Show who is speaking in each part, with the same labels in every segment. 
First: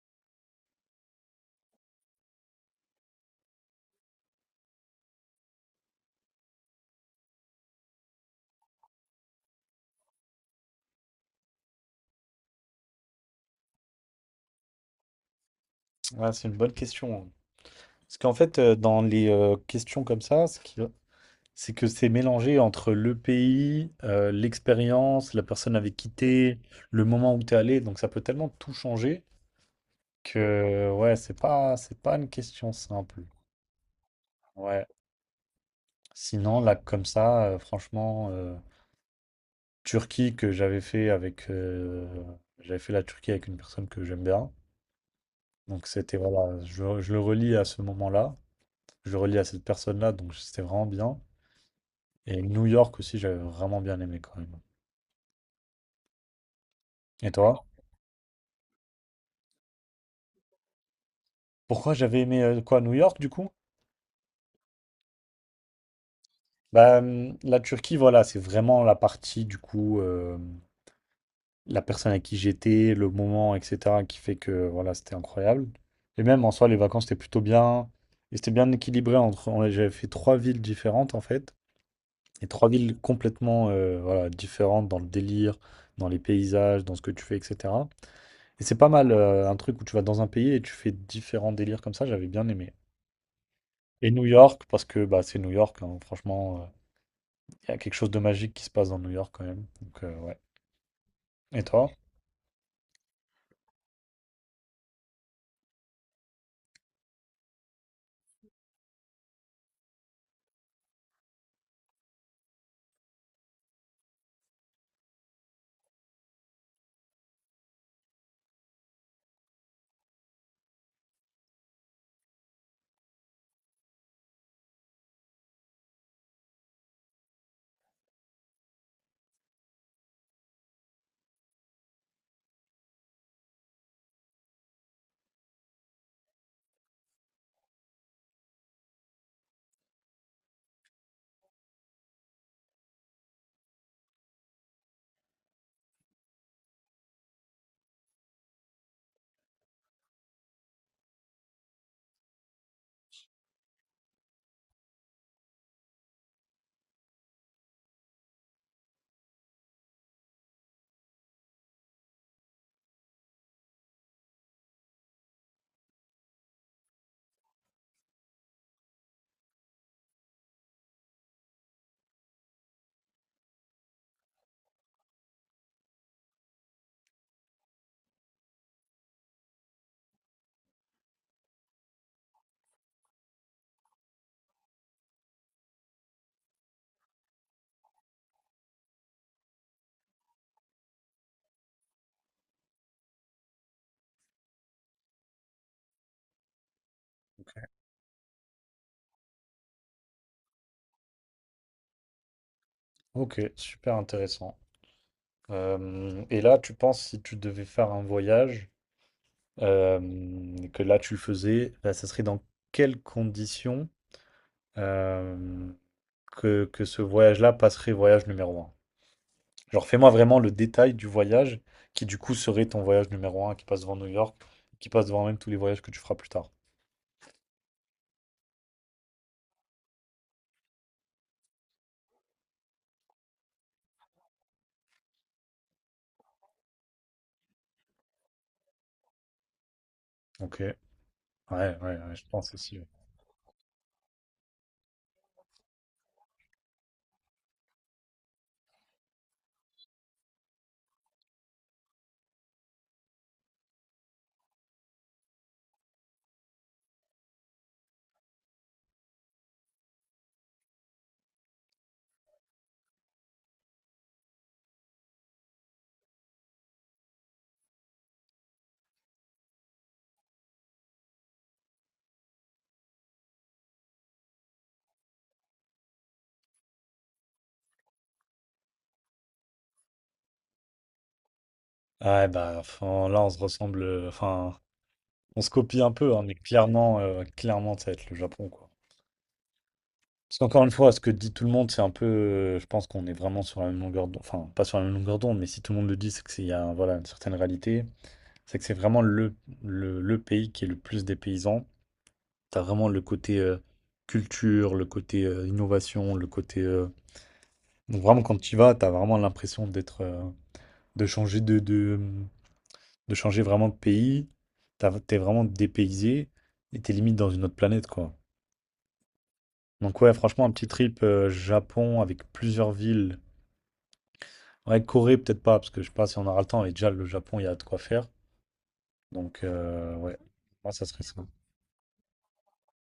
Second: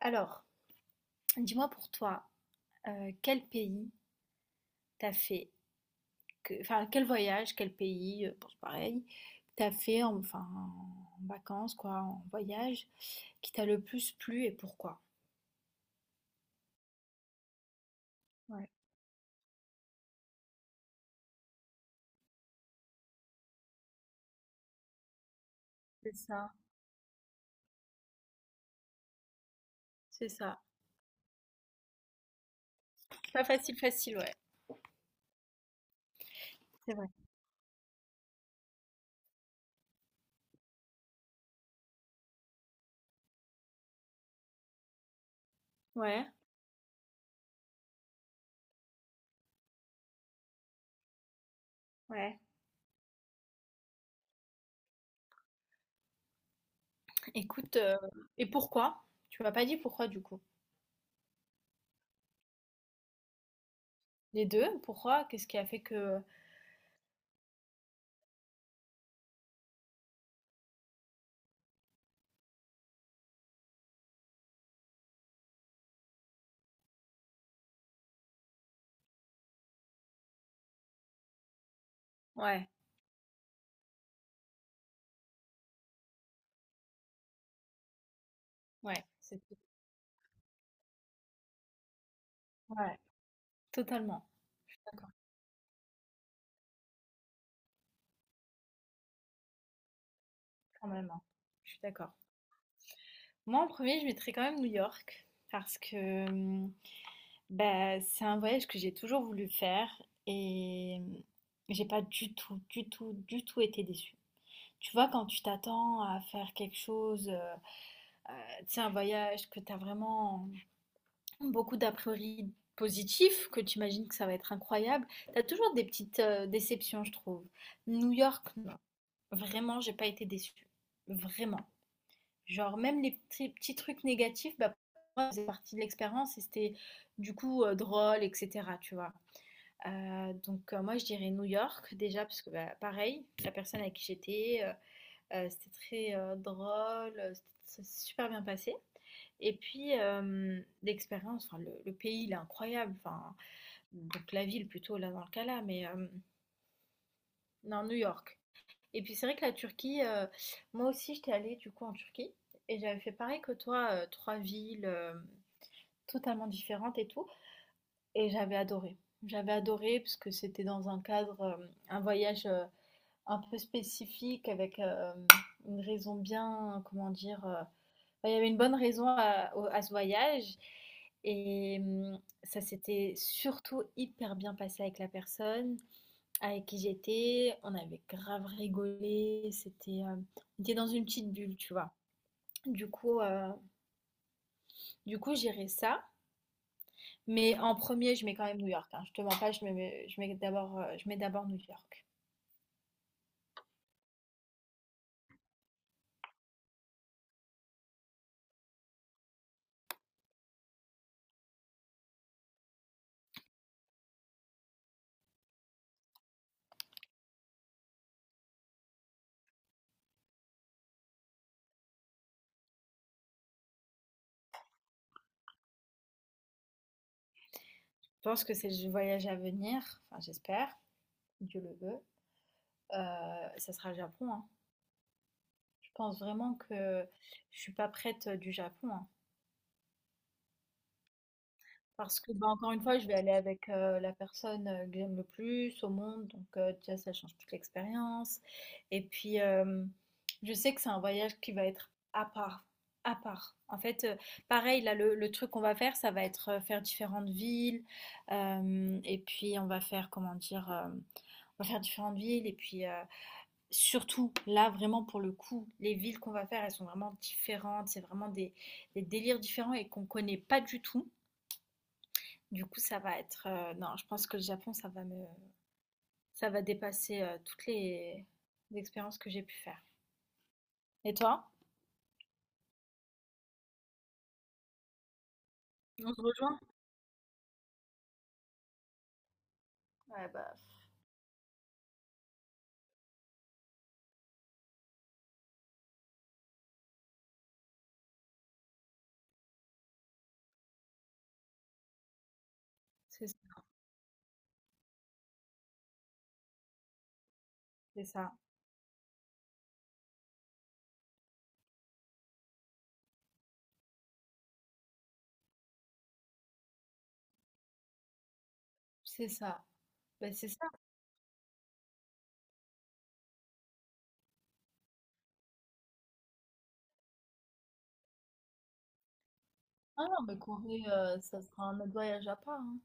Speaker 1: Alors, dis-moi pour toi, quel pays t'as fait, enfin quel voyage, quel pays, bon, c'est pareil, t'as fait enfin en vacances quoi, en voyage, qui t'a le plus plu et pourquoi?
Speaker 2: Ah, c'est une bonne question, hein. Parce qu'en fait,
Speaker 1: Ouais,
Speaker 2: dans les questions comme ça, c'est que c'est mélangé entre le pays, l'expérience, la personne avec qui
Speaker 1: c'est ça,
Speaker 2: t'es, le moment où t'es allé. Donc ça peut tellement tout changer
Speaker 1: c'est ça.
Speaker 2: que ouais, c'est pas une question simple.
Speaker 1: Pas facile, facile, ouais.
Speaker 2: Ouais. Sinon, là,
Speaker 1: C'est
Speaker 2: comme
Speaker 1: vrai.
Speaker 2: ça, franchement, Turquie que j'avais fait avec, j'avais fait la Turquie avec une personne que j'aime bien. Donc c'était
Speaker 1: Ouais,
Speaker 2: voilà, je le relis à ce moment-là, je le relis à cette personne-là, donc c'était vraiment bien. Et
Speaker 1: ouais.
Speaker 2: New York aussi, j'avais vraiment bien aimé quand même. Et toi?
Speaker 1: Écoute, et pourquoi? Tu m'as pas dit pourquoi du coup.
Speaker 2: Pourquoi j'avais aimé quoi, New York du coup?
Speaker 1: Les deux, pourquoi? Qu'est-ce qui a fait que.
Speaker 2: Bah, la Turquie, voilà, c'est vraiment la partie du coup, la personne à qui j'étais, le moment, etc., qui fait que voilà, c'était incroyable. Et même en soi, les vacances étaient plutôt bien. Et c'était bien équilibré J'avais fait trois villes différentes en fait. Et trois
Speaker 1: Ouais,
Speaker 2: villes complètement voilà, différentes dans le délire, dans les paysages, dans ce que tu fais, etc. Et c'est pas
Speaker 1: ouais,
Speaker 2: mal,
Speaker 1: c'est.
Speaker 2: un truc où tu vas dans un pays et tu fais différents délires comme ça, j'avais bien aimé.
Speaker 1: Ouais,
Speaker 2: Et New
Speaker 1: totalement.
Speaker 2: York,
Speaker 1: Je suis
Speaker 2: parce que
Speaker 1: d'accord,
Speaker 2: bah, c'est New York, hein, franchement, il y a quelque chose de magique qui se passe dans New York quand même. Donc, ouais.
Speaker 1: quand même, hein.
Speaker 2: Et
Speaker 1: Je suis
Speaker 2: toi?
Speaker 1: d'accord. Moi, en premier, je mettrais quand même New York parce que bah, c'est un voyage que j'ai toujours voulu faire et j'ai pas du tout, du tout, du tout été déçue. Tu vois, quand tu t'attends à faire quelque chose, tu sais, un voyage que tu as vraiment beaucoup d'a priori positifs, que tu imagines que ça va être incroyable, tu as toujours des petites déceptions, je trouve. New York, non. Vraiment, j'ai pas été déçue. Vraiment. Genre même les petits petits trucs négatifs, bah, pour moi, ça faisait partie de l'expérience et c'était du coup, drôle et cetera, tu vois? Donc, moi je dirais New York déjà parce que, bah, pareil, la personne avec qui j'étais, c'était très, drôle, c'était ça s'est super bien passé et puis, l'expérience, enfin le pays il est incroyable, enfin donc la ville plutôt là dans le cas là, mais non New York. Et puis c'est vrai que la Turquie, moi aussi j'étais allée du coup en Turquie et j'avais fait pareil que toi, trois villes totalement différentes et tout. Et j'avais adoré. J'avais adoré parce que c'était dans un cadre, un voyage un peu spécifique avec une raison bien, comment dire, enfin, il y avait une bonne raison à, à ce voyage. Et ça s'était surtout hyper bien passé avec la personne avec qui j'étais, on avait grave rigolé, c'était, on était dans une petite bulle, tu vois. Du coup, euh, du coup, j'irai ça. Mais en premier, je mets quand même New York, hein. Je te mens pas, je mets d'abord New York.
Speaker 2: Ok, super intéressant. Et là, tu penses si tu devais faire un voyage, euh, que là tu le faisais, là, ça serait dans quelles conditions euh, que ce voyage-là passerait voyage numéro un. Genre, fais-moi vraiment le détail du voyage qui, du coup, serait ton voyage numéro un qui passe devant New York, qui passe devant même tous les voyages que tu feras plus tard.
Speaker 1: Je pense que c'est le voyage à venir, enfin j'espère, Dieu le veut. Ça sera le Japon, hein. Je pense vraiment que je suis pas prête du Japon, hein.
Speaker 2: Ok, ouais,
Speaker 1: Parce
Speaker 2: je
Speaker 1: que, bah,
Speaker 2: pense
Speaker 1: encore une
Speaker 2: aussi.
Speaker 1: fois, je vais aller avec, la personne, que j'aime le plus au monde, donc déjà ça change toute l'expérience et puis, je sais que c'est un voyage qui va être à part à part. En fait, pareil là, le truc qu'on va faire, ça va être, faire différentes villes, hem et puis on va faire, comment dire? On va faire différentes villes et puis, surtout là, vraiment pour le coup, les villes qu'on va faire, elles sont vraiment différentes. C'est vraiment des délires différents et qu'on connaît pas du tout. Du coup, ça va être, non, je pense que le Japon, ça va dépasser, toutes les expériences que j'ai pu faire. Et toi?
Speaker 2: Ouais, bah, enfin, là, on se ressemble, enfin, on se copie un peu,
Speaker 1: On se
Speaker 2: hein, mais
Speaker 1: rejoint?
Speaker 2: clairement, clairement, ça va être le Japon, quoi.
Speaker 1: Ouais,
Speaker 2: Parce
Speaker 1: bah.
Speaker 2: qu'encore une fois, ce que dit tout le monde, c'est un peu, je pense qu'on est vraiment sur la même longueur d'onde, enfin, pas sur la même longueur d'onde, mais si tout le monde le dit, c'est qu'il y a, voilà, une certaine réalité. C'est que c'est vraiment le pays qui est le plus des paysans. T'as vraiment le
Speaker 1: C'est
Speaker 2: côté
Speaker 1: ça,
Speaker 2: culture, le côté innovation, Donc
Speaker 1: c'est
Speaker 2: vraiment,
Speaker 1: ça.
Speaker 2: quand tu y vas, t'as vraiment de changer de changer vraiment de pays. T'es vraiment dépaysé et t'es limite dans une autre planète, quoi.
Speaker 1: C'est ça.
Speaker 2: Donc ouais,
Speaker 1: Beh,
Speaker 2: franchement,
Speaker 1: c'est
Speaker 2: un
Speaker 1: ça.
Speaker 2: petit trip Japon avec plusieurs villes. Ouais, Corée, peut-être pas, parce que je sais pas si on aura le temps. Et déjà, le Japon, il y a de quoi faire. Donc
Speaker 1: Ah
Speaker 2: ouais,
Speaker 1: non, mais
Speaker 2: moi, ça
Speaker 1: Corée,
Speaker 2: serait ça.
Speaker 1: ça sera un autre voyage à part, hein.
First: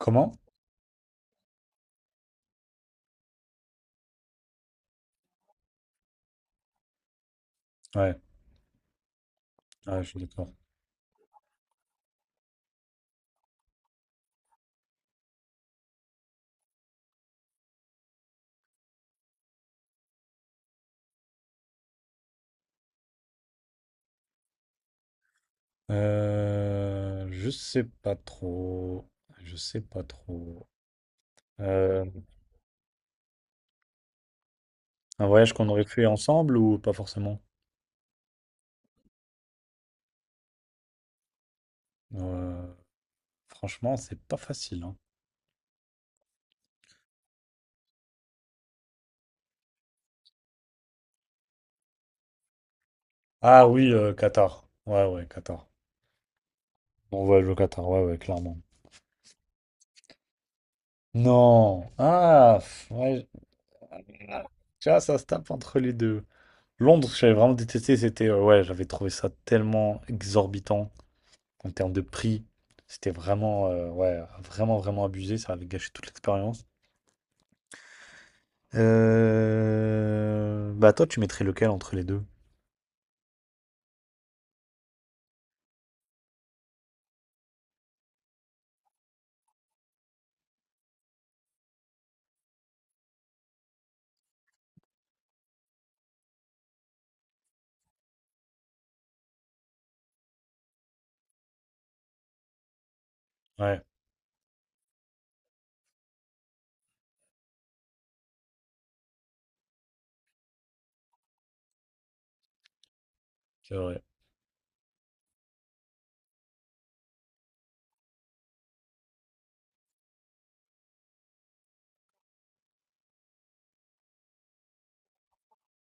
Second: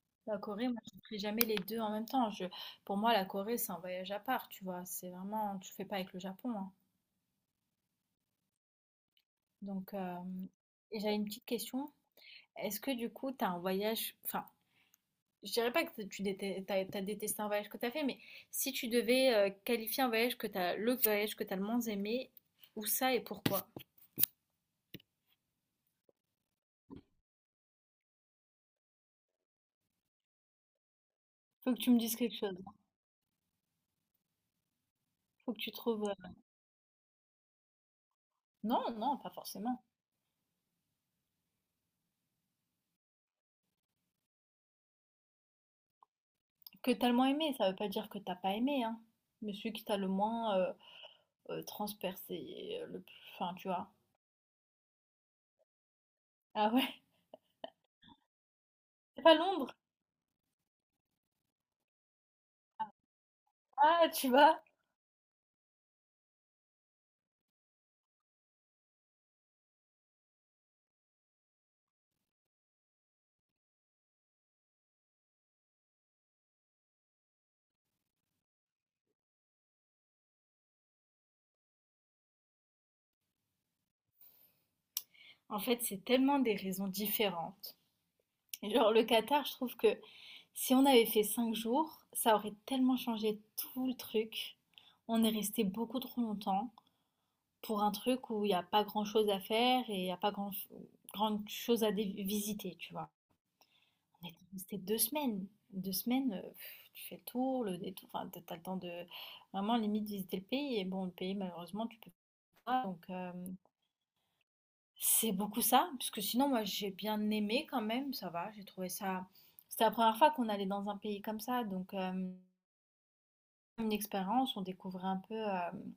Speaker 2: Comment?
Speaker 1: La Corée, moi, je ne ferai jamais les 2 en même temps. Je pour moi, la Corée, c'est un voyage à part, tu vois? C'est vraiment tu le fais pas avec le Japon, hein.
Speaker 2: Ouais,
Speaker 1: Donc,
Speaker 2: ouais, je suis
Speaker 1: hem,
Speaker 2: d'accord.
Speaker 1: et j'avais une petite question. Est-ce que du coup, tu as un voyage enfin je dirais pas que tu détestes, t'as détesté un voyage que t'as fait, mais si tu devais qualifier un voyage le voyage que t'as le moins aimé, où ça et pourquoi?
Speaker 2: Je sais pas trop. Je sais pas trop.
Speaker 1: Faut que tu me
Speaker 2: Euh,
Speaker 1: dises quelque chose.
Speaker 2: un voyage
Speaker 1: Faut que
Speaker 2: qu'on
Speaker 1: tu
Speaker 2: aurait
Speaker 1: trouves.
Speaker 2: fait
Speaker 1: euh,
Speaker 2: ensemble ou pas forcément?
Speaker 1: Non, non, pas forcément.
Speaker 2: Euh, Franchement, c'est pas facile, hein.
Speaker 1: Que t'as le moins aimé, ça veut pas dire que t'as pas aimé, hein. Mais celui que t'as le moins transpercé, le plus. Enfin,
Speaker 2: Ah
Speaker 1: tu vois.
Speaker 2: oui, Qatar. Ouais, ouais, Qatar.
Speaker 1: Ah ouais,
Speaker 2: On voyage au Qatar, ouais, ouais, clairement.
Speaker 1: c'est pas Londres.
Speaker 2: Non. Ah, pff, ouais. je-
Speaker 1: Ah, tu
Speaker 2: ah,
Speaker 1: vois.
Speaker 2: Tu vois, ça se tape entre les deux. Londres, j'avais vraiment détesté. C'était, ouais, j'avais trouvé ça tellement exorbitant en termes de prix. C'était vraiment, ouais, vraiment, vraiment abusé. Ça avait gâché toute l'expérience. Bah, toi, tu mettrais lequel entre les deux?
Speaker 1: En fait, c'est tellement des raisons différentes. Et genre, le Qatar, je trouve que si on avait fait 5 jours, ça aurait tellement changé tout le truc. On est resté beaucoup trop longtemps pour un truc où il n'y a pas grand-chose à faire et il n'y a pas grand, grande chose à visiter, tu vois.
Speaker 2: Ouais,
Speaker 1: On est resté 2 semaines. 2 semaines, pff, tu fais le tour, le détour, enfin, t'as le temps de vraiment limite visiter le pays. Et bon, le pays, malheureusement, tu peux pas. Donc,
Speaker 2: c'est vrai.
Speaker 1: c'est beaucoup ça. Parce que sinon, moi, j'ai bien aimé quand même, ça va. J'ai trouvé ça. C'était la première fois qu'on allait dans un pays comme ça. Donc, une expérience, on découvrait un peu,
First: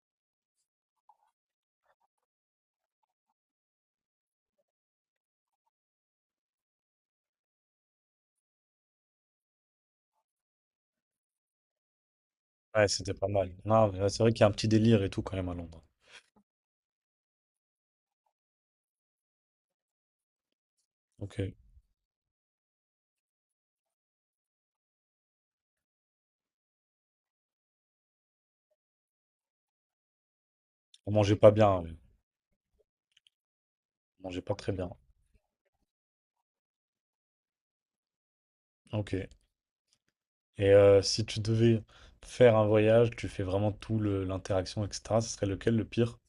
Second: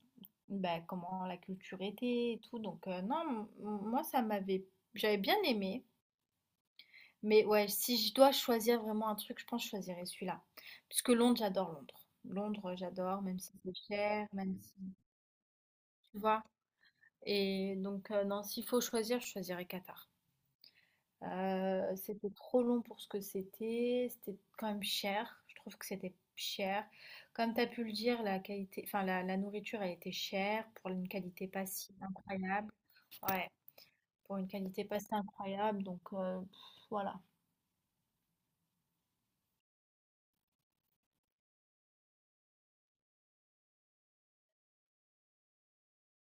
Speaker 1: bah, comment la culture était et tout donc non, m m moi ça m'avait j'avais bien aimé, mais ouais, si je dois choisir vraiment un truc, je pense que je choisirais celui-là. Puisque Londres, j'adore Londres. Londres,
Speaker 2: Ouais, c'était
Speaker 1: j'adore
Speaker 2: pas
Speaker 1: même si
Speaker 2: mal.
Speaker 1: c'est
Speaker 2: Non, mais ouais, c'est
Speaker 1: cher,
Speaker 2: vrai qu'il y a un
Speaker 1: même
Speaker 2: petit
Speaker 1: si
Speaker 2: délire et tout quand même à Londres.
Speaker 1: tu vois? Et donc non, s'il faut choisir, je choisirais Qatar.
Speaker 2: Ok.
Speaker 1: C'était trop long pour ce que c'était, c'était quand même cher. Je trouve que c'était cher. Comme tu as pu le dire, la qualité enfin la nourriture, elle était chère pour une
Speaker 2: On mangeait
Speaker 1: qualité
Speaker 2: pas
Speaker 1: pas
Speaker 2: bien,
Speaker 1: si
Speaker 2: ouais.
Speaker 1: incroyable. Ouais,
Speaker 2: On
Speaker 1: pour
Speaker 2: mangeait
Speaker 1: une
Speaker 2: pas très
Speaker 1: qualité
Speaker 2: bien.
Speaker 1: pas si incroyable, donc voilà.
Speaker 2: Ok. Et si tu devais faire un voyage, tu fais vraiment tout l'interaction, etc., ce serait lequel le pire?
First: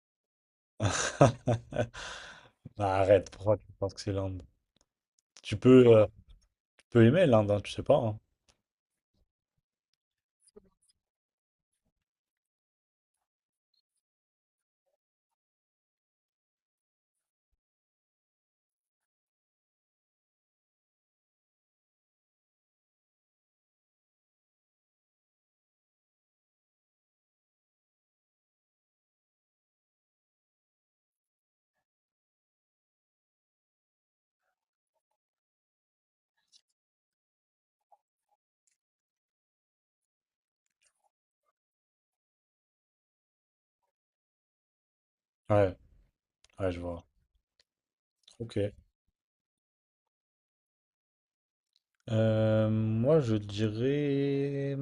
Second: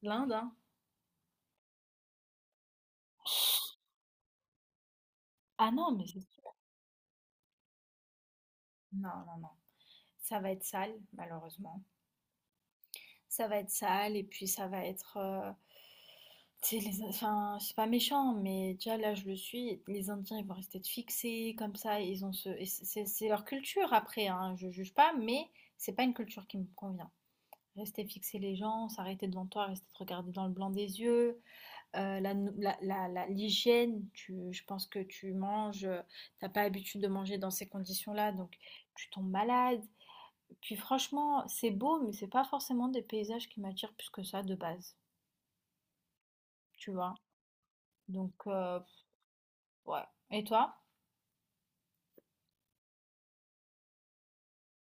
Speaker 1: L'Inde, hein?
Speaker 2: Bah, arrête, pourquoi tu penses que c'est l'Inde? Tu
Speaker 1: Ah non,
Speaker 2: peux, euh,
Speaker 1: mais c'est sûr.
Speaker 2: tu peux aimer l'Inde, hein, tu sais pas, hein.
Speaker 1: Non, non, non. Ça va être sale, malheureusement. Ça va être sale et puis ça va être. C'est les, enfin, c'est pas méchant, mais déjà là je le suis. Les Indiens ils vont rester fixés comme ça. Ils ont ce, et c'est leur culture après. Hein, je juge pas, mais c'est pas une culture qui me convient. Rester fixer les gens, s'arrêter devant toi, rester te regarder dans le blanc des yeux, la, nou- la- la- la- l'hygiène. Je pense que tu manges, t'as pas l'habitude de manger dans ces conditions-là, donc tu tombes malade. Puis franchement, c'est beau, mais c'est pas forcément des paysages qui m'attirent plus que ça de base.
Speaker 2: Ouais, ouais, je
Speaker 1: Tu
Speaker 2: vois.
Speaker 1: vois. Donc,
Speaker 2: Ok.
Speaker 1: euh, Ouais. Et toi?
Speaker 2: Moi, je dirais,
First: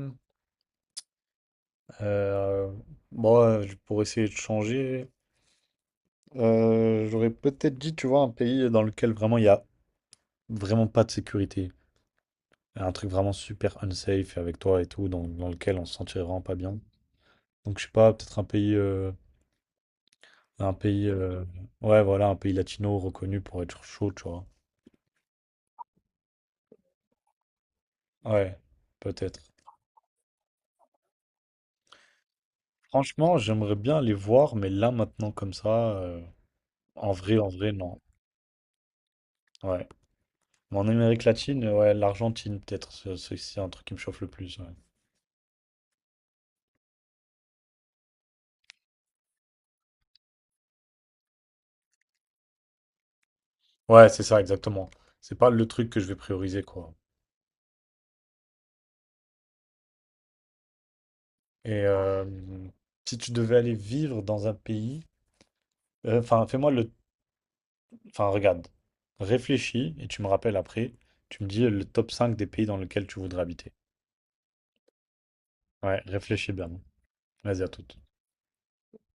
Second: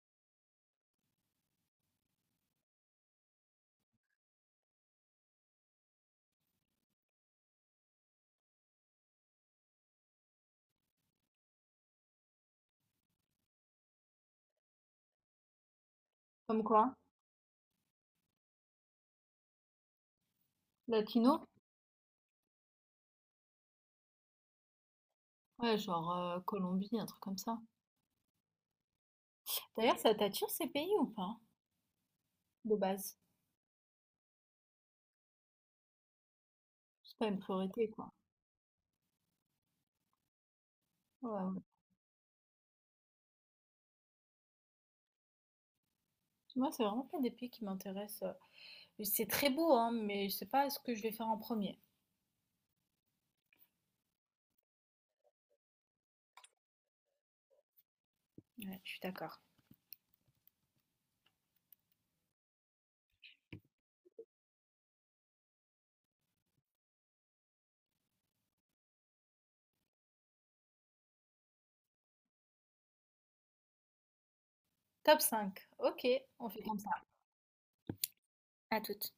Speaker 2: euh, bon, pour essayer de changer, j'aurais peut-être dit, tu vois, un pays dans lequel vraiment il n'y a vraiment pas de sécurité. Un truc vraiment super unsafe avec toi et tout, dans, dans lequel on se sentirait vraiment pas
Speaker 1: Comme
Speaker 2: bien.
Speaker 1: quoi?
Speaker 2: Donc, je sais pas, peut-être un pays, un pays, euh,
Speaker 1: Latino?
Speaker 2: ouais, voilà, un pays latino reconnu pour être chaud, tu vois.
Speaker 1: Ouais, genre Colombie, un truc comme ça.
Speaker 2: Ouais, peut-être.
Speaker 1: D'ailleurs, ça t'attire ces pays ou pas? De base.
Speaker 2: Franchement, j'aimerais bien les voir, mais là, maintenant, comme ça,
Speaker 1: C'est pas une
Speaker 2: en vrai,
Speaker 1: priorité,
Speaker 2: non.
Speaker 1: quoi.
Speaker 2: Ouais. Mais en Amérique
Speaker 1: Ouais, ouais.
Speaker 2: latine, ouais, l'Argentine, peut-être, c'est un truc qui me chauffe le plus. Ouais.
Speaker 1: Moi, c'est vraiment pas des pays qui m'intéressent. C'est très beau, hein, mais je sais pas ce que je vais faire en premier.
Speaker 2: Ouais, c'est ça, exactement. C'est pas le truc que je vais prioriser, quoi.
Speaker 1: Ouais, je suis d'accord.
Speaker 2: Et si tu devais aller vivre dans un pays, enfin, fais-moi le enfin, regarde, réfléchis et tu me rappelles après. Tu me dis le top 5 des pays dans lesquels tu voudrais habiter.
Speaker 1: Top 5.
Speaker 2: Ouais,
Speaker 1: Ok, on
Speaker 2: réfléchis
Speaker 1: fait
Speaker 2: bien.
Speaker 1: comme ça.
Speaker 2: Vas-y, à toute.
Speaker 1: À toutes.